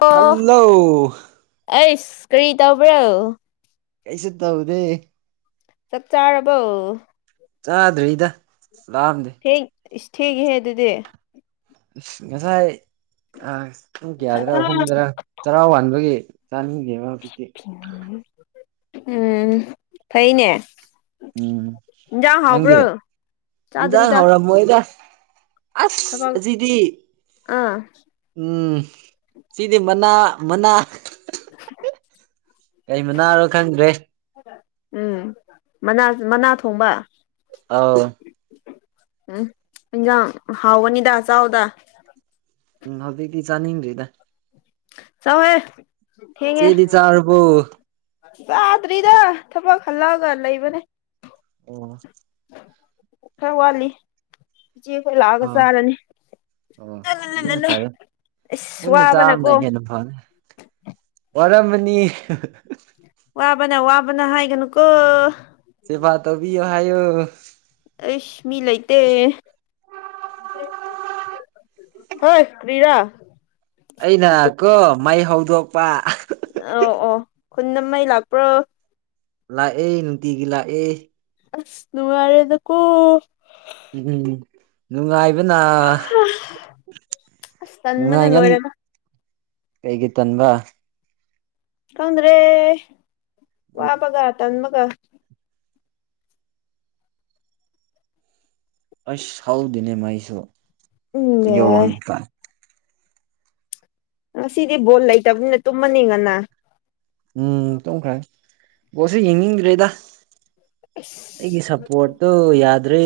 ꯑꯣ ꯍꯜꯂꯣ ꯑꯩꯁ ꯀꯔꯤ ꯇꯧꯕ꯭ꯔꯣ ꯀꯩꯁꯨ ꯇꯧꯗꯦ ꯆꯥꯛ ꯆꯥꯔꯕꯣ ꯆꯥꯗ꯭ꯔꯤꯗ ꯂꯥꯝꯗ‌ꯦ ꯊꯦꯡ ꯏꯁ ꯊꯦꯡꯉꯦꯍꯦ ꯑꯗꯨꯗꯤ ꯏꯁ ꯉꯁꯥꯏ ꯑꯥ ꯄꯨꯡ ꯀꯌꯥꯗꯔ ꯑꯍꯨꯝꯗꯔꯥ ꯆꯔꯥ ꯋꯥꯟꯕꯒꯤ ꯆꯥꯅꯤꯡꯗꯦꯕ ꯍꯧꯖꯤꯛꯇꯤ ꯎꯝ ꯐꯩꯅꯦ ꯎꯝ ꯏꯟꯖꯥꯡ ꯅꯪꯗꯤ ꯍꯥꯎꯕ꯭ꯔꯣ ꯏꯟꯖꯥꯡ ꯆꯥꯗ꯭ꯔꯤꯗ ꯍꯥꯎꯔꯝꯃꯣꯏꯗ ꯊꯕꯛ ꯑꯁ ꯖꯤꯗꯤ ꯑꯥ ꯎꯝ ꯁꯤꯗꯤ ꯃꯅꯥ ꯃꯅꯥ ꯀꯩ ꯃꯅꯥꯔꯣ ꯈꯪꯗ꯭ꯔꯦ ꯎꯝ ꯃꯅꯥꯖꯨ ꯃꯅꯥ ꯊꯣꯡꯕꯥ ꯑꯥꯎ ꯎꯝ ꯏꯟꯖꯥꯡ ꯍꯥꯎꯕꯅꯤꯗ ꯆꯥꯎꯗꯥ ꯎꯝ ꯍꯧꯖꯤꯛꯗꯤ ꯆꯥꯅꯤꯡꯗ꯭ꯔꯤꯗꯥ ꯆꯥꯎ ꯍꯦ ꯊꯦꯡꯉꯦ ꯆꯦꯗꯤ ꯆꯥꯔꯕꯣ ꯆꯥꯗ꯭ꯔꯤꯗꯥ ꯊꯕꯛ ꯍꯜꯂꯛ ꯑꯥꯒ ꯂꯩꯕꯅꯦ ꯑꯣ ꯈꯔ ꯋꯥꯠꯂꯤ ꯏꯆꯦꯈꯣꯏ ꯂꯥꯛ ꯑꯥꯒ ꯑꯥ ꯆꯥꯔꯅꯤ ꯑꯣ ꯑꯗꯨꯅ ꯐꯔꯦ ꯑꯁ ꯄꯨꯟꯅ ꯆꯥꯕꯅ ꯋꯥꯕꯅꯀꯣ ꯍꯦꯟꯅ ꯐꯅꯤ ꯋꯥꯔꯝ ꯃꯥꯅꯤ ꯋꯥꯕꯅ ꯋꯥꯕꯅ ꯍꯥꯏꯒꯅꯨꯀꯣ ꯁ‌ꯦꯕꯥ ꯇꯣꯕꯤꯌꫭ ꯍꯥꯏꯌꫭ ꯑꯩꯁ ꯃꯤ ꯂꯩꯇꯦ ꯍꯣꯏ ꯀ꯭ꯔꯤꯔꯥ ꯑꯩꯅ ꯀꯣ ꯃꯩ ꯍꯧꯗꯣꯛꯄꯥ ꯑꯣ ꯑꯣ ꯈꯨꯟꯗ ꯃꯩ ꯂꯥꯛꯄ꯭ꯔꯣ ꯂꯥꯛꯑꯦ ꯅꯨꯡꯇꯤꯒꯤ ꯂꯥꯛꯑꯦ ꯑꯁ ꯅꯨꯡꯥꯏꯔꯦꯗꯥ ꯀꯣ ꯎꯝ ꯅꯨꯡꯉꯥꯏꯕꯅꯥ ꯑꯁ ꯇꯟꯕꯅꯥ ꯅꯨꯡꯉꯥꯏꯉꯟ ꯂꯣꯏꯔꯦꯕ ꯀꯩꯒꯤ ꯇꯟꯕꯥ ꯈꯪꯗ꯭ꯔꯦ ꯎꯝ ꯋꯥꯕꯒꯥ ꯇꯟꯕꯒꯥ ꯑꯁ ꯍꯧꯗ‌ꯦꯅꯦ ꯃꯩꯁꯨ [unintelligible] [unintelligible] ꯉꯁꯤꯗꯤ ꯕꯣꯜ ꯂꯩꯇꯝꯅꯤꯅ ꯇꯨꯝꯃꯅꯤ ꯉꯟꯅꯥ ꯎꯝ ꯇꯨꯝꯈ꯭ꯔ ꯅꯤ ꯕꫭꯜ ꯁꯨ ꯌꯦꯡꯅꯤꯡꯗ꯭ꯔꯦꯗ ꯑꯩꯒꯤ ꯑꯁ ꯁꯞꯄꯣꯔꯠꯇ‌ꯣ ꯌꯥꯗ꯭ꯔꯦ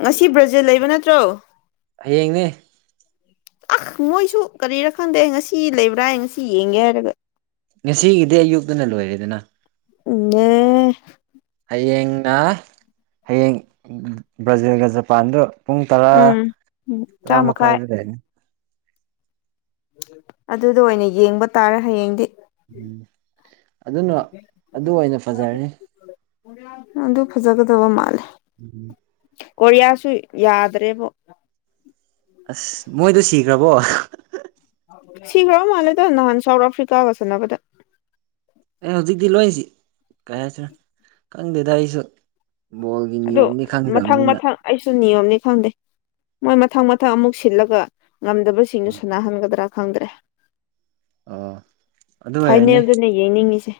ꯉꯁꯤ ꯕ꯭ꯔꯖꯤꯜ ꯂꯩꯕ ꯅꯠꯇ꯭ꯔꯣ ꯍꯌꯦꯡꯅꯦ ꯑ ꯃꯣꯏꯁꯨ ꯀꯔꯤꯔꯥ ꯈꯪꯗꯦ ꯉꯁꯤ ꯂꯩꯕ꯭ꯔꯥ ꯍꯥꯏ ꯉꯁꯤ ꯌꯦꯡꯒꯦ ꯍꯥꯏꯔꯒ ꯉꯁꯤꯒꯤꯗꯤ ꯑꯌꯨꯛꯇꯨꯅꯥ ꯂꯣꯏꯔꯦꯗꯅꯥ ꯎꯝ ꯍꯌꯦꯡꯅ ꯍꯌꯦꯡ ꯕ꯭ꯔꯥꯖꯤꯜꯒ ꯖꯄꯥꯟꯗ ꯄꯨꯡ ꯇꯔꯥ ꯎꯝ ꯇꯔꯥ ꯃꯈꯥꯏꯗ ꯂꯩꯅꯤ ꯑꯗꯨꯗ ꯑꯣꯏꯅ ꯌꯦꯡꯕ ꯇꯥꯔꯦ ꯍꯌꯦꯡꯗꯤ ꯎꯝ ꯑꯗꯨꯅ ꯑꯗꯨ ꯑꯣꯏꯅ ꯐꯖꯔꯦ ꯑꯗꯨ ꯐꯖꯒꯗꯕ ꯃꯥꯜꯂꯦ [inaudible] ꯀꫭꯔꯤꯌꯥꯁꯨ ꯌꯥꯗ꯭ꯔꯦꯕꯣ ꯑꯁ ꯃꯣꯏꯗꯨ ꯁꯤꯈ꯭ꯔꯕꯣ ꯁꯤꯒ꯭ꯔ ꯃꯥꯂꯦꯗ ꯅꯍꯥꯟ ꯁꯥꯎꯠ ꯑꯐ꯭ꯔꯤꯀꯥꯒ ꯁꯥꯟꯅꯕꯗ ꯑꯦ ꯍꯧꯖꯤꯛꯇꯤ ꯂꯣꯏꯁꯤ ꯀꯩ ꯍꯥꯏꯁꯤꯅ ꯈꯪꯗꯦꯗ ꯑꯩꯁꯨ ꯕꯣꯜꯒꯤ ꯑꯗꯨ ꯅꯤꯌꯣꯝꯗꯤ ꯃꯊꯪ ꯈꯪꯗꯕꯅꯤꯅ ꯃꯊꯪ ꯑꯩꯁꯨ ꯅꯤꯌꯣꯝꯗꯆ ꯈꯪꯗꯦ ꯃꯣꯏ ꯃꯊꯪ ꯃꯊꯪ ꯑꯃꯨꯛ ꯁꯤꯜꯂꯒ ꯉꯝꯗꯕ ꯁꯤꯡꯗꯨ ꯁꯅꯥ ꯍꯟꯒꯗ꯭ꯔꯥ ꯈꯪꯗ꯭ꯔꯦ ꯑꯣ ꯑꯗꯨ ꯑꯣꯏꯔꯅꯤ ꯐꯥꯏꯅꯦꯜ ꯌꯦꯡꯅꯤꯡꯉꯤꯁꯦ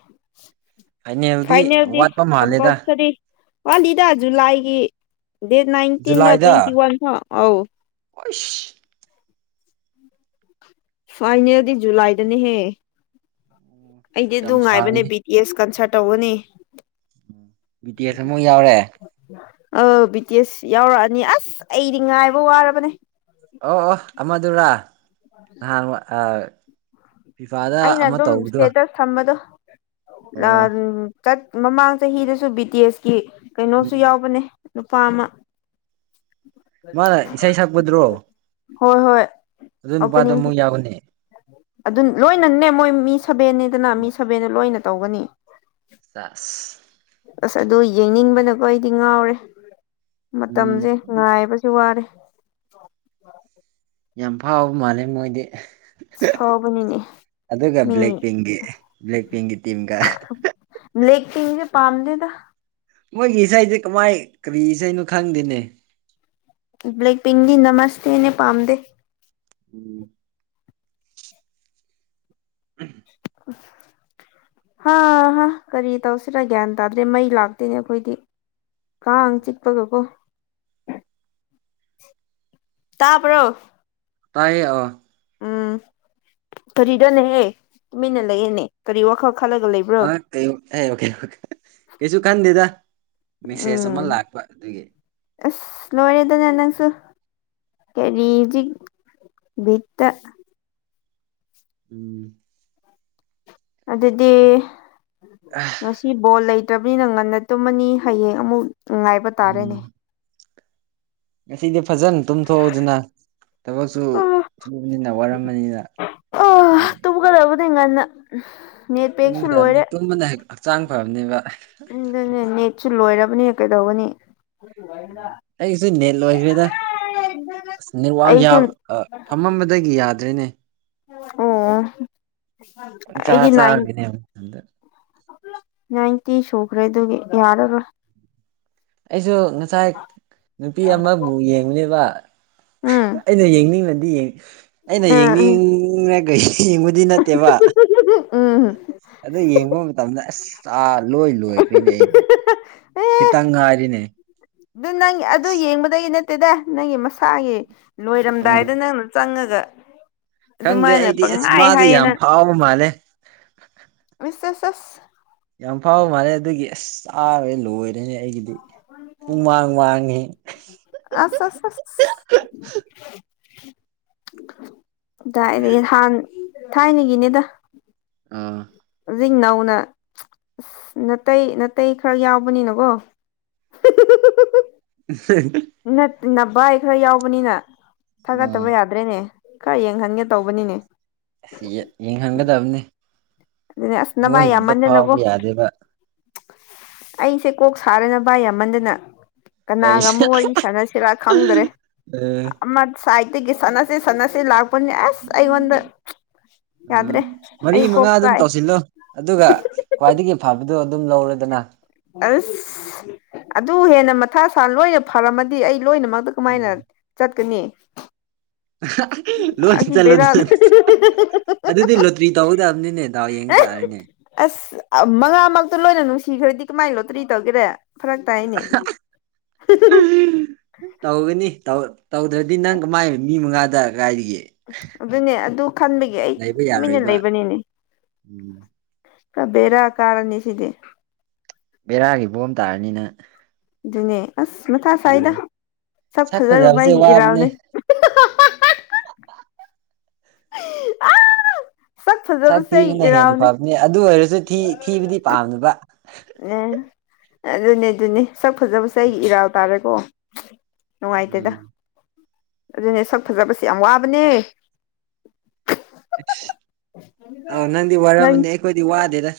ꯐꯥꯏꯅꯦꯜꯗꯤ ꯋꯥꯠꯄ ꯃꯥꯜꯂꯦꯗ ꯀꯝꯄꯜꯁꯔꯤ ꯋꯥꯠꯂꯤꯗ ꯖꯨꯂꯥꯏꯒꯤ ꯗꯦꯠ ꯅꯥꯏꯟꯇꯤꯟ ꯔ ꯇ꯭ꯋꯦꯟꯇꯤ ꯋꯥꯟ ꯐꯥꯎ ꯑꯧ ꯏꯁ ꯐꯥꯏꯅꯦꯜꯗꯤ ꯖꯨꯂꯥꯏꯗꯅꯦꯍꯦ ꯌꯥꯝ ꯑꯩꯗꯤ ꯉꯥꯏꯕꯅꯦ ꯁꯥꯡꯉꯤ ꯕꯤ ꯌꯦꯁ ꯀꯟꯁꯔꯇ ꯇꯧꯒꯅꯤ ꯕꯤ ꯇꯤ ꯑꯦꯁ ꯑꯃꯨꯛ ꯌꯥꯎꯔꯦ ꯑ ꯕꯤ ꯇꯤ ꯑꯦꯁ ꯌꯥꯎꯔꯛꯑꯅꯤ ꯑꯁ ꯑꯩꯗꯤ ꯉꯥꯏꯕ ꯋꯥꯔꯕꯅꯦ ꯑꯣ ꯑꯣ ꯑꯃꯗꯨꯔꯥ ꯅꯍꯥꯟ ꯑ ꯐꯤꯐꯥꯗ ꯑꯩꯅ ꯑꯃꯥ ꯑꯗꯨꯝ ꯇꯧꯕꯗꯣ ꯏꯁꯇꯦꯇꯁ ꯊꯝꯕꯗꯣ ꯑꯣ ꯂꯥꯟ ꯆꯠ ꯃꯃꯥꯡ ꯆꯍꯤꯗꯁꯨ ꯕꯤ ꯇꯤ ꯇꯤ ꯑꯦꯁ ꯀꯤ ꯀꯩꯅꯣꯁꯨ ꯎꯝ ꯌꯥꯎꯕꯅꯦ ꯅꯨꯄꯥ ꯑꯃꯥ ꯃꯥꯅ ꯏꯁꯩ [unintelligible] ꯁꯛꯄꯗꯨꯔꯣ ꯍꯣꯏ ꯍꯣꯏ ꯑꯗꯨ ꯅꯨꯄꯥꯗꯣ ꯑꯣꯄꯅꯤꯡ ꯑꯃꯨꯛ ꯌꯥꯎꯕꯅꯦ ꯑꯗꯨ ꯂꯣꯏꯅꯅꯦ ꯃꯣꯏ ꯃꯤ ꯁꯕꯦꯟꯅꯤꯗꯅ ꯃꯤ ꯁꯚꯦꯟꯗꯣ ꯂꯣꯏꯅ ꯇꯧꯒꯅꯤ ꯇꯁ ꯑꯁ ꯑꯗꯨ ꯌꯦꯡꯅꯤꯡꯕꯅꯀꯣ ꯑꯩꯗꯤ ꯉꯥꯎꯔꯦ ꯎꯝ ꯃꯇꯝꯖꯦ ꯉꯥꯏꯕꯁꯦ ꯋꯥꯔꯦ ꯌꯥꯝ ꯐꯥꯎꯕ ꯃꯥꯜꯂꯦ ꯅꯣꯏꯗꯤ ꯁꯥꯎꯕꯅꯤꯅꯦ ꯑꯗꯨꯒ ꯕ꯭ꯂꯦꯛ ꯃꯤ ꯄꯤꯡꯒꯤ ꯕ꯭ꯂꯦꯛ ꯄꯤꯡꯒꯤ ꯇꯤꯝꯒ ꯂꯦꯡꯖꯦꯀꯤ ꯄꯥꯝꯗꯦꯗ ꯃꯣꯏꯒꯤ ꯏꯁꯩꯖꯦ ꯀꯃꯥꯏ ꯀꯔꯤ ꯏꯁꯩꯅꯣ ꯈꯪꯗꯦꯅꯦ ꯕ꯭ꯂꯦꯛ ꯄꯤꯡꯗꯤ ꯅꯃꯁꯇꯦꯅꯦ ꯄꯥꯝꯗ ꯎꯝ ꯎꯝ [inaudible] ꯍꯥ ꯍꯥ ꯀꯔꯤ ꯇꯧꯁꯤꯔꯥ ꯒ꯭ꯌꯥꯟ ꯇꯥꯗ꯭ꯔꯦ ꯃꯩ ꯂꯥꯛꯇꯦꯅꯦ ꯑꯩꯈꯣꯏꯗꯤ ꯀꯥꯡ ꯆꯤꯛꯄꯒꯀꯣ ꯇꯥꯕ꯭ꯔꯣ ꯇꯥꯏꯌꯦ ꯑ ꯎꯝ ꯀꯔꯤꯗꯅꯦꯍꯦ ꯇꯨꯃꯤꯟꯅ ꯂꯩꯌꯦꯅꯦ ꯀꯔꯤ ꯋꯥꯈꯜ ꯈꯜꯂꯒ ꯂꯩ ꯑ ꯀꯩ [unintelligible] ꯀꯩꯁꯨ ꯈꯟꯗꯦꯗꯥ ꯃꯦꯁꯦꯖ ꯑꯃ ꯎꯝ ꯂꯥꯛꯄ ꯑꯗꯨꯒꯤ ꯑꯁ ꯂꯣꯏꯔꯦꯗꯅ ꯅꯪꯁꯨ ꯀꯔꯤꯖꯤꯛ ꯕꯤꯠꯇ ꯎꯝ ꯑꯗꯨꯗꯤ ꯑꯥ ꯉꯁꯤ ꯕꯣꯜ ꯂꯩꯇ꯭ꯔꯕꯅꯤꯅ ꯉꯟꯅ ꯇꯨꯝꯃꯅꯤ ꯍꯌꯦꯡ ꯑꯃꯨꯛ ꯉꯥꯏꯕ ꯇꯥꯔꯦꯅꯦ ꯎꯝ ꯉꯁꯤꯗꯤ ꯐꯖꯅ ꯇꯨꯝꯊꯣꯛꯎꯗꯅ ꯊꯕꯛꯁꯨ ꯁꯨꯕꯅꯤꯅ ꯋꯥꯔꯝꯃꯅꯤꯅ ꯇꯨꯗꯤ ꯉꯟꯅ ꯅꯦꯠ ꯄꯦꯛꯁꯨ ꯂꯣꯏꯔꯦ [unintelligible] ꯍꯛꯆꯥꯡ ꯐꯕꯅꯦꯕ [unintelligible] ꯅꯦꯠꯁꯨ ꯂꯣꯏꯔꯕꯅꯤꯅ ꯀꯩꯗꯧꯒꯅꯤ ꯑꯗꯨꯃꯥꯏꯅ ꯑꯩꯁꯨ ꯅꯦꯠ ꯂꯣꯏꯒ꯭ꯔꯦꯗ ꯑꯁ ꯅꯦꯠꯋꯥꯛ ꯑꯩꯁꯨ ꯌꯕ ꯑ ꯐꯝꯃꯝꯕꯗꯒꯤ ꯌꯥꯗ꯭ꯔꯦꯅꯦ ꯑꯣ ꯑꯩꯗꯤ ꯅꯥꯏꯟ ꯅꯠ ꯅꯥꯏꯟꯇꯤ ꯁꯣꯈ꯭ꯔꯦ ꯑꯗꯨꯒꯤ ꯌꯥꯔꯔꯣꯏ ꯑꯩꯖꯨ ꯉꯁꯥꯏ ꯅꯨꯄꯤ ꯑꯃꯥ ꯕꯨ ꯌꯦꯡꯉꯨꯅꯦꯕ ꯎꯝ ꯑꯩꯅ ꯌꯦꯡꯅꯤꯡꯉꯗꯤ ꯑꯩꯅ ꯎꯝ ꯌꯦꯡꯅꯤꯡꯉꯒꯩ ꯌꯦꯡꯕꯗꯤ ꯅꯠꯇꯦꯕ ꯑ ꯑꯗꯣ ꯌꯦꯡꯕ ꯃꯇꯝꯗ ꯑꯁ ꯆꯥ ꯂꯣꯏ ꯂꯣꯏꯈ꯭ꯔꯦꯅꯦ ꯑꯩꯅꯦ ꯑꯦ ꯈꯤꯇꯪ ꯉꯥꯏꯔꯤꯅꯦ ꯑꯗꯨ ꯅꯪ ꯑꯗꯨ ꯌꯦꯡꯕꯗꯒꯤ ꯅꯠꯇꯦꯗ ꯅꯪꯒꯤ ꯃꯁꯥꯒꯤ ꯎꯝ ꯂꯣꯏꯔꯝꯗꯥꯏꯗ ꯅꯪ ꯆꯪꯉꯒ ꯈꯪꯗꯦ ꯑꯗꯨꯃꯥꯏꯅ ꯑꯩꯗꯤ ꯑꯁ ꯄꯪꯉꯥꯏ ꯃꯥꯗꯤ ꯌꯥꯝ ꯍꯥꯏꯌꯦꯅ ꯐꯥꯎꯕ ꯃꯥꯜꯂꯦ ꯃꯤꯁꯦꯁꯁ ꯌꯥꯝ ꯐꯥꯎꯕ ꯃꯥꯜꯂꯦ ꯑꯗꯨꯒꯤ ꯑꯁ ꯆꯥꯔꯦ ꯂꯣꯏꯔꯦ ꯑꯗꯨꯅꯦ ꯑꯩꯒꯤꯗꯤ ꯄꯨꯡ ꯃꯥꯡ-ꯃꯥꯡꯕ ꯉꯦ ꯑꯁ ꯑꯁ ꯀꯗꯥꯏꯗꯒꯤ ꯍꯥꯟ ꯊꯥꯏꯅꯒꯤꯅꯦꯗ ꯑꯝ ꯍꯧꯖꯤꯛ ꯅꯧꯅ ꯑꯁ ꯅꯥꯇꯩ ꯅꯥꯇꯩ ꯈ꯭ꯔ ꯌꯥꯎꯕꯅꯤꯅꯀꯣ ꯅꯕꯥꯏ ꯈ꯭ꯔ ꯌꯥꯎꯕꯅꯤꯅ ꯎꯝ ꯊꯥꯒꯠꯇꯕ ꯌꯥꯗ꯭ꯔꯦꯅꯦ ꯀꯥꯏ ꯌꯦꯡꯍꯟꯒꯦ ꯇꯧꯕꯅꯤꯅꯦ ꯑꯁꯤ ꯌꯦꯡꯍꯟꯒꯗꯕꯅꯤ ꯑꯗꯨꯅꯦ ꯑꯁ ꯃꯣꯏ ꯅꯚꯥꯏ ꯈꯛꯇ ꯌꯥꯝꯃꯟꯗꯅꯀꯣ ꯐꯥꯎꯕ ꯌꯥꯗꯦꯕ ꯑꯩꯁꯦ ꯀꯣꯛ ꯁꯥꯔꯦ ꯅꯚꯥꯏ ꯌꯥꯝꯃꯟꯗꯅ ꯀꯅꯥꯒ ꯑꯩꯁꯦ ꯑꯃꯨꯛ ꯋꯥꯔꯤ ꯁꯥꯟꯅꯁꯤꯔꯥ ꯈꯪꯗ꯭ꯔꯦ ꯑꯃ ꯁꯥꯏꯠꯇꯒꯤ ꯁꯥꯟꯅꯁꯤꯦ ꯁꯟꯅꯁꯤ ꯂꯥꯛ ꯄꯨ ꯑꯁ ꯑꯩꯒꯣꯟꯟ ꯎꯝ ꯌꯥꯗ꯭ꯔꯦ ꯃꯔꯤ ꯑꯩꯒ ꯃꯉꯥ ꯑꯗꯨꯝ ꯇꯧꯁꯤꯜꯂꯣ ꯑꯗꯨꯒ ꯈ꯭ꯋꯥꯏꯗꯒꯤ ꯐꯕꯗꯣ ꯑꯗꯨꯝ ꯂꯧꯔꯦꯗꯅ ꯑꯁ ꯑꯗꯨ ꯍꯦꯟꯅ ꯃꯊꯥ ꯁꯥ ꯂꯣꯏꯅ ꯐꯔꯝꯃꯗꯤ ꯑꯩ ꯂꯣꯏꯅꯃꯛ ꯎꯝ ꯀꯃꯥꯏꯅ ꯆꯠꯀꯅꯤ ꯂꯣꯏ ꯑꯁꯤ ꯆꯠꯂꯨꯗꯤ ꯕꯦꯔꯥ ꯆꯠꯇꯦ ꯑꯗꯨꯗꯤ ꯂꯣꯇ꯭ꯔꯤ ꯇꯧꯒꯗꯕꯅꯤꯅꯦ ꯗꯥꯎ ꯌꯦꯡ ꯇꯥꯔꯦꯅꯦ ꯑꯁ ꯃꯉꯥꯃꯛꯇꯣ ꯂꯣꯏꯅ ꯅꯨꯡꯁꯤꯈ꯭ꯔꯗꯤ ꯀꯃꯥꯏꯅ ꯂꯣꯇ꯭ꯔꯤ ꯇꯧꯒꯦꯔꯦ ꯐꯔꯛ ꯇꯥꯏꯅꯦ ꯇꯧꯒꯅꯤ ꯇꯧꯗ꯭ꯔꯗꯤ ꯅꯪ ꯀꯃꯥꯏ ꯃꯤ ꯃꯉꯥꯗ ꯀꯥꯏꯗꯒꯦ ꯑꯗꯨꯅꯦ ꯑꯗꯨ ꯈꯟꯕꯒꯤ ꯑꯩ ꯇꯨꯃꯤꯟꯅ ꯌꯥꯔꯣꯏꯕ ꯂꯩꯕꯅꯤꯅꯦ ꯎꯝ ꯕꯦꯔ ꯀꯥꯔꯅꯤꯁꯤꯗꯤ ꯕꯦꯔꯥꯒꯤ ꯕꯣꯝ ꯇꯥꯔꯅꯤ ꯅꯪ ꯑꯗꯨꯅꯦ ꯑꯁ ꯃꯊꯥ ꯁꯥꯏꯗ ꯁꯛ ꯐꯖꯔꯨꯕ ꯐꯖꯕꯁꯦ ꯑꯩꯒꯤ ꯋꯥꯕꯅꯦ ꯏꯔꯥꯜꯅꯦ ꯑ ꯁꯛ ꯊꯤꯕꯅ ꯍꯦꯟꯅ ꯐꯕꯅꯦ ꯑꯗꯨ ꯑꯣꯏꯔꯁꯨ ꯊꯤ ꯊꯤꯕꯗꯤ ꯄꯥꯝꯗꯕ ꯎꯝ ꯑꯗꯨꯅꯦ ꯑꯗꯨꯅꯦ ꯁꯛ ꯐꯖꯕꯁꯦ ꯑꯩꯒꯤ ꯏꯔꯥꯜ ꯇꯥꯔꯦꯀꯣ ꯅꯨꯡꯉꯥꯏꯇꯦꯗ ꯎꯝ ꯑꯗꯨꯅꯦ ꯁꯛ ꯐꯖꯕꯁꯦ ꯌꯥꯝ ꯋꯥꯕꯅꯦ ꯑꯁ ꯑꯣ ꯅꯪꯗꯤ ꯅꯪ ꯋꯥꯔꯝꯃꯅꯤ ꯑꯩꯈꯣꯏꯗꯤ ꯋꯥꯗꯦꯗ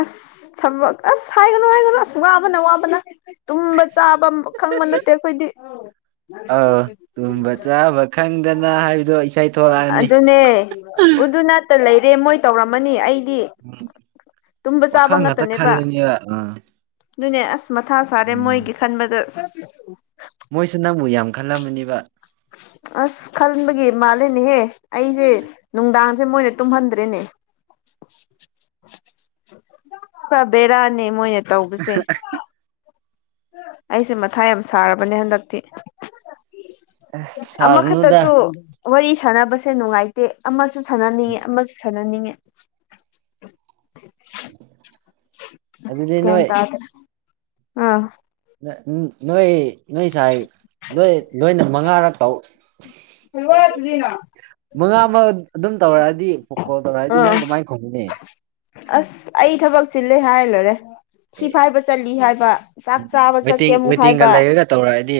ꯑꯁ ꯊꯕꯛ ꯑꯁ ꯍꯥꯏꯒꯅꯨ ꯍꯥꯏꯒꯅꯨ ꯑꯁ ꯋꯥꯕꯅ ꯋꯥꯕꯅ ꯇꯨꯝꯕ ꯆꯥꯕ ꯈꯪꯕ ꯅꯠꯇꯦ ꯑꯩꯈꯣꯏꯗꯤ ꯑꯥꯎ ꯇꯨꯝꯕ ꯆꯥꯕ ꯈꯪꯗꯅ ꯍꯥꯏꯕꯗꯣ ꯏꯁꯩ ꯊꯣꯛꯂꯛꯑꯅꯤ ꯅꯦ ꯑꯗꯨꯅꯇ ꯂꯩꯔꯦ ꯃꯣꯏ ꯇꯧꯔꯝꯃꯅꯤ ꯑꯩꯗꯤ ꯎꯝ ꯇꯨꯝꯕ ꯆꯥꯕ ꯉꯥꯛꯇꯅꯦꯕ ꯑ ꯑꯗꯨꯅꯦ ꯑꯁ ꯃꯊꯥ ꯁꯥꯔꯦ ꯃꯣꯏꯒꯤ ꯈꯟꯕꯗ ꯃꯣꯏꯁꯨ ꯅꯪꯕꯨ ꯌꯥꯝ ꯈꯜꯂꯝꯃꯅꯤꯕ ꯑꯁ ꯈꯟꯕꯒꯤ ꯃꯥꯂꯦꯅꯦꯍꯦ ꯑꯩꯁꯦ ꯅꯨꯡꯗꯥꯡꯁꯦ ꯃꯣꯏꯅ ꯇꯨꯝꯍꯟꯗ꯭ꯔꯦꯅꯦ ꯄꯨꯔꯥ ꯕꯦꯔꯥꯅꯦ ꯃꯣꯏꯅ ꯇꯧꯕꯁꯦ꯫ ꯑꯩꯁꯦ ꯃꯊꯥ ꯌꯥꯝ ꯁꯥꯔꯕꯅꯦ ꯍꯟꯗꯛꯇꯤ꯫ ꯑꯁ ꯁꯥꯔꯨꯅꯨꯗ ꯑꯃꯈꯛꯇꯁꯨ꯫ ꯋꯥꯔꯤ ꯁꯥꯟꯅꯕꯁꯦ ꯅꯨꯡꯉꯥꯏꯇꯦ ꯑꯃꯁꯨ ꯁꯥꯟꯅꯅꯤꯡꯉꯦ ꯑꯃꯁꯨ ꯁꯥꯟꯅꯅꯤꯡꯉꯦ꯫ ꯑꯗꯨꯗꯤ ꯑꯁ ꯒꯌꯥꯟ ꯅꯣꯏ ꯇꯥꯗꯦ ꯑꯥ꯫ ꯅ ꯅꯣꯏ ꯅꯣꯏ ꯁꯥꯏ ꯅꯣꯏ ꯂꯣꯏꯅ ꯃꯉꯥꯔꯛ ꯇꯧ [unintelligible] ꯃꯉꯥꯃꯛ ꯑꯗꯨꯝ ꯇꯧꯔꯛꯑꯗꯤ ꯀꯣꯜ ꯇꯧꯔꯛꯑꯗꯤ ꯑꯥ ꯅꯪ ꯀꯃꯥꯏꯅ ꯈꯨꯝꯒꯅꯤ꯫ ꯑꯁ ꯑꯩ ꯊꯕꯛ ꯆꯤꯜꯂꯦ ꯍꯥꯏ ꯂꯣꯏꯔꯦ꯫ ꯊꯤ ꯑꯦ ꯐꯥꯏꯕ ꯆꯠꯂꯤ ꯍꯥꯏꯕ ꯆꯥꯛ ꯎꯝ ꯆꯥꯕ ꯆꯠꯀꯦ ꯋꯦꯇꯤꯡ ꯑꯃꯨꯛ ꯋꯦꯇꯤꯡꯒ ꯍꯥꯏꯕ꯫ ꯂꯩꯔꯒ ꯇꯧꯔꯛꯑꯗꯤ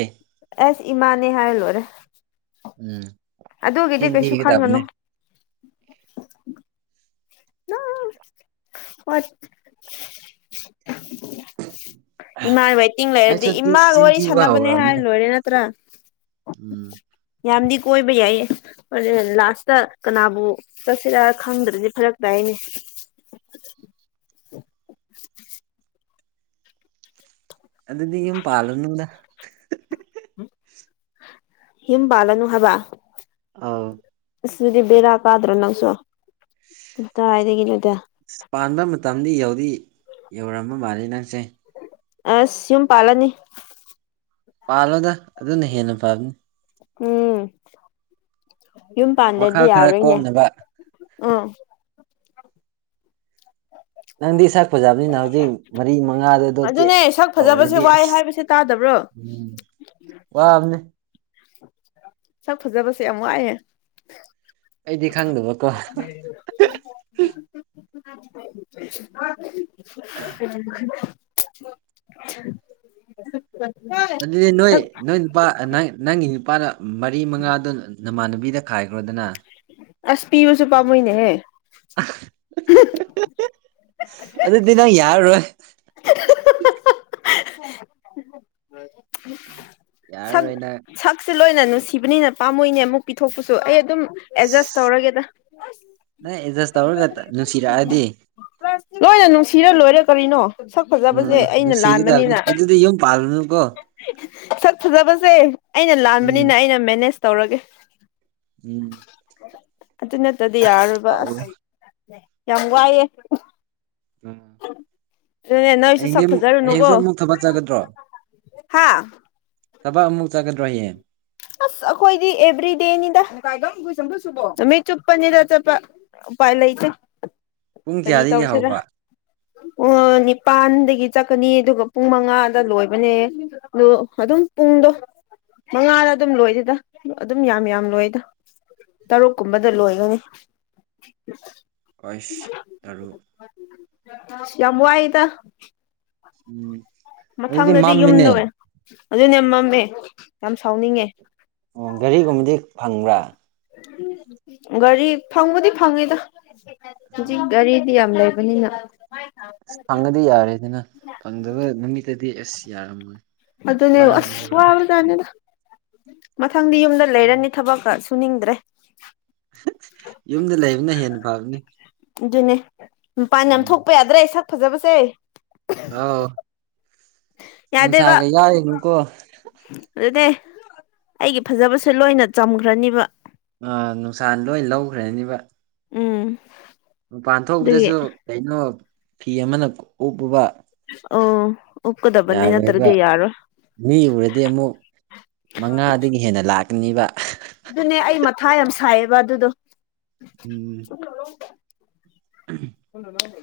ꯑꯁ ꯏꯃꯥꯅꯦ ꯍꯥꯏꯔ ꯂꯣꯏꯔꯦ꯫ ꯎꯝ꯫ ꯑꯗꯨꯒꯤꯗꯤ ꯆꯤꯟ ꯀꯩꯁꯨ ꯊꯤꯒꯗꯕꯅꯦ ꯈꯟꯒꯅꯨ꯫ [unintelligible] ꯋꯥꯠ ꯏꯃꯥ ꯋꯦꯇꯤꯡ ꯂꯩꯔꯗꯤ ꯑꯩꯁꯨ ꯏꯃꯥꯒ ꯆꯤꯟ ꯋꯥꯔꯤ ꯊꯤꯕ ꯁꯥꯟꯅꯕꯅꯦ ꯍꯧꯔꯕꯅꯦ ꯍꯥꯏꯔ ꯂꯣꯏꯔꯦ ꯅꯠ ꯇ꯭ꯔꯥ꯫ ꯎꯝ꯫ ꯌꯥꯝꯗꯤ ꯀꯣꯏꯕ ꯌꯥꯏꯌꯦ꯫ ꯍꯣꯔꯦꯟ ꯂꯥꯁꯇ ꯀꯅꯥꯕꯨ ꯆꯠꯁꯤꯔ ꯈꯪꯗ꯭ꯔꯗꯤ ꯐꯔꯛ ꯇꯥꯏꯌꯦꯅꯦ꯫ [inaudible] ꯑꯗꯨꯗꯗꯤ ꯌꯨꯝ ꯄꯥꯜꯂꯨꯅꯨꯗ꯫ ꯍꯝ ꯌꯨꯝ ꯄꯥꯜꯂꯅꯣ ꯍꯥꯏꯕ꯫ ꯑꯧ꯫ ꯑꯁ ꯑꯗꯨꯗꯤ ꯕꯦꯔꯥ ꯀꯗ꯭ꯔꯣ ꯅꯪꯁꯨ ꯀꯗꯥꯏꯗꯒꯤꯅꯣꯗꯥ꯫ ꯑꯁ ꯄꯥꯟꯕ ꯃꯇꯝꯗꯤ ꯌꯧꯗꯤ ꯌꯧꯔꯝꯕ ꯃꯥꯜꯂꯦ ꯅꯪꯁꯦ꯫ ꯑꯁ ꯌꯨꯝ ꯄꯥꯜꯂꯅꯤ꯫ ꯄꯥꯜꯂꯣꯗ ꯑꯗꯨꯅ ꯍꯦꯟꯅ ꯐꯕꯅꯤ꯫ ꯎꯝ ꯌꯨꯝ ꯄꯥꯟꯗꯗꯤ ꯋꯥꯈꯜ ꯈꯔ ꯌꯥꯔꯣꯏꯅꯦ ꯀꯣꯝꯅꯕ ꯎꯝ꯫ ꯅꯪꯗꯤ ꯁꯛ ꯐꯕꯅꯤꯅ ꯍꯧꯖꯤꯛ꯫ ꯃꯔꯤ ꯃꯉꯥꯗ꯫ ꯑꯗꯨꯅꯦ ꯁꯛ ꯐꯖꯕꯁꯦ ꯋꯥꯏ ꯍꯥꯏꯕꯁꯦ ꯇꯥꯗꯕ꯭ꯔꯣ꯫ ꯎꯝ ꯋꯥꯕꯅꯤ꯫ ꯁꯛ ꯐꯖꯕꯁꯦ ꯌꯥꯝ ꯋꯥꯏꯌꯦ꯫ ꯑꯩꯗꯤ ꯈꯪꯗꯕ꯫ [unintelligible] [unintelligible] ꯑꯗꯨꯗꯤ ꯅꯣꯏ ꯁꯛ ꯅꯣꯏ ꯅꯨꯄꯥ ꯅꯪꯒꯤ ꯅꯨꯄꯥꯅ ꯃꯔꯤ ꯃꯉꯥꯗꯨꯅ ꯅꯃꯥꯟꯅꯕꯤꯗ ꯈꯥꯏꯈ꯭ꯔꯣꯗꯅ ꯑꯁ ꯄꯤꯕꯁꯨ ꯄꯥꯝꯃꯨꯏꯅꯦꯍꯦ ꯑꯗꯨꯗꯤ ꯅꯪ ꯌꯔꯔꯣꯏ [unintelligible] ꯌꯔꯔꯣꯏ ꯅꯪ ꯁꯛꯁꯦ ꯂꯣꯏꯅ ꯅꯨꯡꯁꯤꯕꯅꯤꯅ ꯄꯥꯝꯃꯨꯏꯅꯦ ꯑꯃꯨꯛ ꯄꯤꯊꯣꯛꯄꯁꯨ ꯑꯩ ꯑꯗꯨꯝ ꯑꯦꯠꯖꯁ ꯑꯁ ꯇꯧꯔꯒꯦꯗ ꯅꯪ ꯑꯦꯗꯖꯁ ꯇꯧꯔꯒ ꯅꯨꯡꯁꯤꯔꯛꯑꯗꯤ ꯂꯣꯏꯅ ꯅꯨꯡꯁꯤꯔ ꯂꯣꯏꯔꯦ ꯀꯔꯤꯅꯣ ꯁꯛ ꯐꯖꯕꯁꯦ ꯎꯝ ꯑꯩꯅ ꯂꯥꯟ [unintelligible] ꯑꯗꯨꯗꯤ ꯌꯨꯝ ꯄꯥꯜꯂꯨꯅꯨ ꯁꯛ ꯐꯖꯕꯁꯦ ꯑꯩꯅ ꯎꯝ ꯂꯥꯟꯕꯅꯤꯅ ꯑꯩꯅ ꯃꯦꯅꯦꯖ ꯇꯧꯔꯒꯦ ꯎꯝ ꯑꯗꯨ ꯅꯠꯇꯗꯤ ꯌꯥꯔꯣꯏꯕ ꯑꯁ ꯇꯧꯔꯣ ꯌꯥꯝ ꯋꯥꯏꯑꯦ ꯎꯝ ꯑꯗꯨ ꯅꯣꯏꯁꯨ ꯍꯌꯦꯡꯗꯤ ꯁꯛ ꯑꯃꯨꯛ ꯐꯖꯔꯨꯅꯨꯀꯣ ꯍꯌꯦꯡꯁꯨ ꯑꯃꯨꯛ ꯊꯕꯛ ꯆꯠꯀꯗ꯭ꯔꯣ ꯍꯥꯥ ꯊꯕꯛ ꯑꯃꯨꯛ ꯆꯥꯒꯗ꯭ꯔꯣ ꯍꯌꯦꯡ ꯑꯁ ꯑꯩꯈꯣꯏꯗꯤ ꯑꯦꯚ꯭ꯔꯤꯗꯦꯅꯤꯗ ꯅꯨꯃꯤꯠ ꯆꯨꯞꯄꯅꯤꯗ ꯆꯠꯄ ꯎꯄꯥꯏ ꯂꯩꯇꯦ ꯄꯨꯡ ꯀꯔꯤ ꯀꯌꯥꯗꯒꯤ ꯇꯧꯁꯤꯔ ꯍꯧꯕ ꯑꯣ ꯅꯤꯄꯥꯟꯗꯒꯤ ꯆꯠꯀꯅꯤ ꯑꯗꯨꯒ ꯄꯨꯡ ꯃꯉꯥꯗ ꯂꯣꯏꯕꯅꯦ ꯑꯗꯣ ꯑꯗꯨꯝ ꯄꯨꯡꯗꯣ ꯃꯉꯥꯗ ꯑꯗꯨꯝ ꯂꯣꯏꯗꯦꯗ ꯑꯗꯨꯝ ꯌꯥꯝ ꯌꯥꯝ ꯂꯣꯏꯗ ꯇꯔꯨꯛ ꯀꯨꯝꯕꯗ ꯂꯣꯏꯒꯅꯤ [unintelligible] ꯍꯥꯏꯁ ꯇꯔꯨꯛ ꯆꯝ ꯋꯥꯌꯦꯗ ꯑꯨꯝ ꯃꯊꯪꯗꯗꯤ ꯌꯨꯝꯗꯋꯦ ꯑꯗꯨꯅꯦ ꯃꯝꯃꯦ ꯌꯥꯝ ꯁꯥꯎꯅꯤꯡꯉꯦ ꯑꯣ ꯒꯥꯔꯤꯒꯨꯝꯕꯗꯤ ꯐꯪꯕ꯭ꯔꯥ ꯒꯥꯔꯤ ꯐꯪꯕꯨꯗꯤ ꯐꯪꯉꯤꯗ ꯍꯧꯖꯤꯛ ꯒꯥꯔꯤꯗꯤ ꯌꯥꯝ ꯂꯩ ꯕꯅꯤꯅꯤꯅ ꯐꯪꯉꯗꯤ ꯌꯥꯔꯦꯗꯅ ꯐꯪꯗꯕ ꯅꯨꯃꯤꯠꯇꯗꯤ ꯑꯁ ꯌꯥꯔꯝꯃꯣꯏ ꯑꯗꯨꯅꯦ ꯑꯁ ꯋꯥꯔꯝꯅꯦꯕ ꯋꯥꯕꯖꯥꯠꯅꯤꯗ ꯃꯊꯪꯗꯤ ꯌꯨꯝꯗ ꯂꯩꯔꯅꯤ ꯊꯕꯛꯀ ꯁꯨꯅꯤꯗ꯭ꯔꯦ ꯌꯨꯝꯗ ꯂꯩꯕꯅ ꯍꯦꯟꯅ ꯐꯕꯅꯦ ꯑꯗꯨꯅꯦ ꯃꯄꯥꯟ ꯌꯥꯝ ꯊꯣꯛꯄ ꯌꯥꯗ꯭ꯔꯦ ꯁꯛ ꯐꯖꯕꯁꯦ ꯑꯥꯎ ꯌꯥꯗꯦꯕ ꯅꯨꯡꯁꯥꯒ ꯌꯥꯔꯨꯅꯨꯀꯣ ꯑꯗꯨꯅꯦ ꯑꯩꯒꯤ ꯐꯖꯕꯁꯦ ꯂꯣꯏꯅ ꯆꯝꯈ꯭ꯔꯅꯤꯕ ꯅꯨꯡꯁꯥ ꯂꯣꯏ ꯂꯧꯈ꯭ꯔꯅꯤꯕ ꯑꯨꯝ ꯃꯄꯥꯟ ꯊꯣꯛꯄꯗꯁꯨ ꯀꯩꯅꯣ ꯐꯤ ꯑꯃꯅ ꯀꯨꯞꯄꯨꯕ ꯑꯣ ꯎꯞꯀꯗꯕꯅꯤ ꯌꯥꯔꯔꯣꯕ ꯅꯠꯇ꯭ꯔꯗꯤ ꯌꯥꯔꯣꯏ ꯃꯤ ꯑꯨꯔꯗꯤ ꯑꯃꯨꯛ ꯃꯉꯥꯗꯒꯤ ꯍꯦꯟꯅ ꯂꯥꯛꯀꯅꯤꯕ ꯑꯗꯨꯅꯦ ꯑꯩ ꯃꯊꯥ ꯌꯥꯝ ꯁꯥꯏꯌꯦꯕ ꯑꯗꯨꯗꯣ ꯑꯨꯝ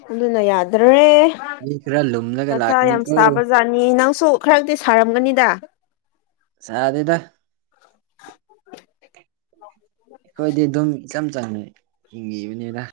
ꯑꯗꯨꯅ ꯌꯥꯗ꯭ꯔꯦ ꯃꯤ ꯈ꯭ꯔ ꯂꯨꯝꯂꯒ ꯃꯊꯥ ꯌꯥꯝ ꯂꯥꯛꯅꯤꯀꯣ ꯁꯥꯕꯖꯥꯠꯅꯤ ꯅꯪꯁꯨ ꯈꯔꯗꯤ ꯁꯥꯔꯝꯒꯅꯤꯗ ꯁꯥꯗꯦꯗ [unintelligible] ꯑꯩꯈꯣꯏꯗꯤ ꯑꯗꯨꯝ ꯏꯆꯝ ꯆꯝꯅ ꯍꯤꯡꯉꯤꯕꯅꯤꯗ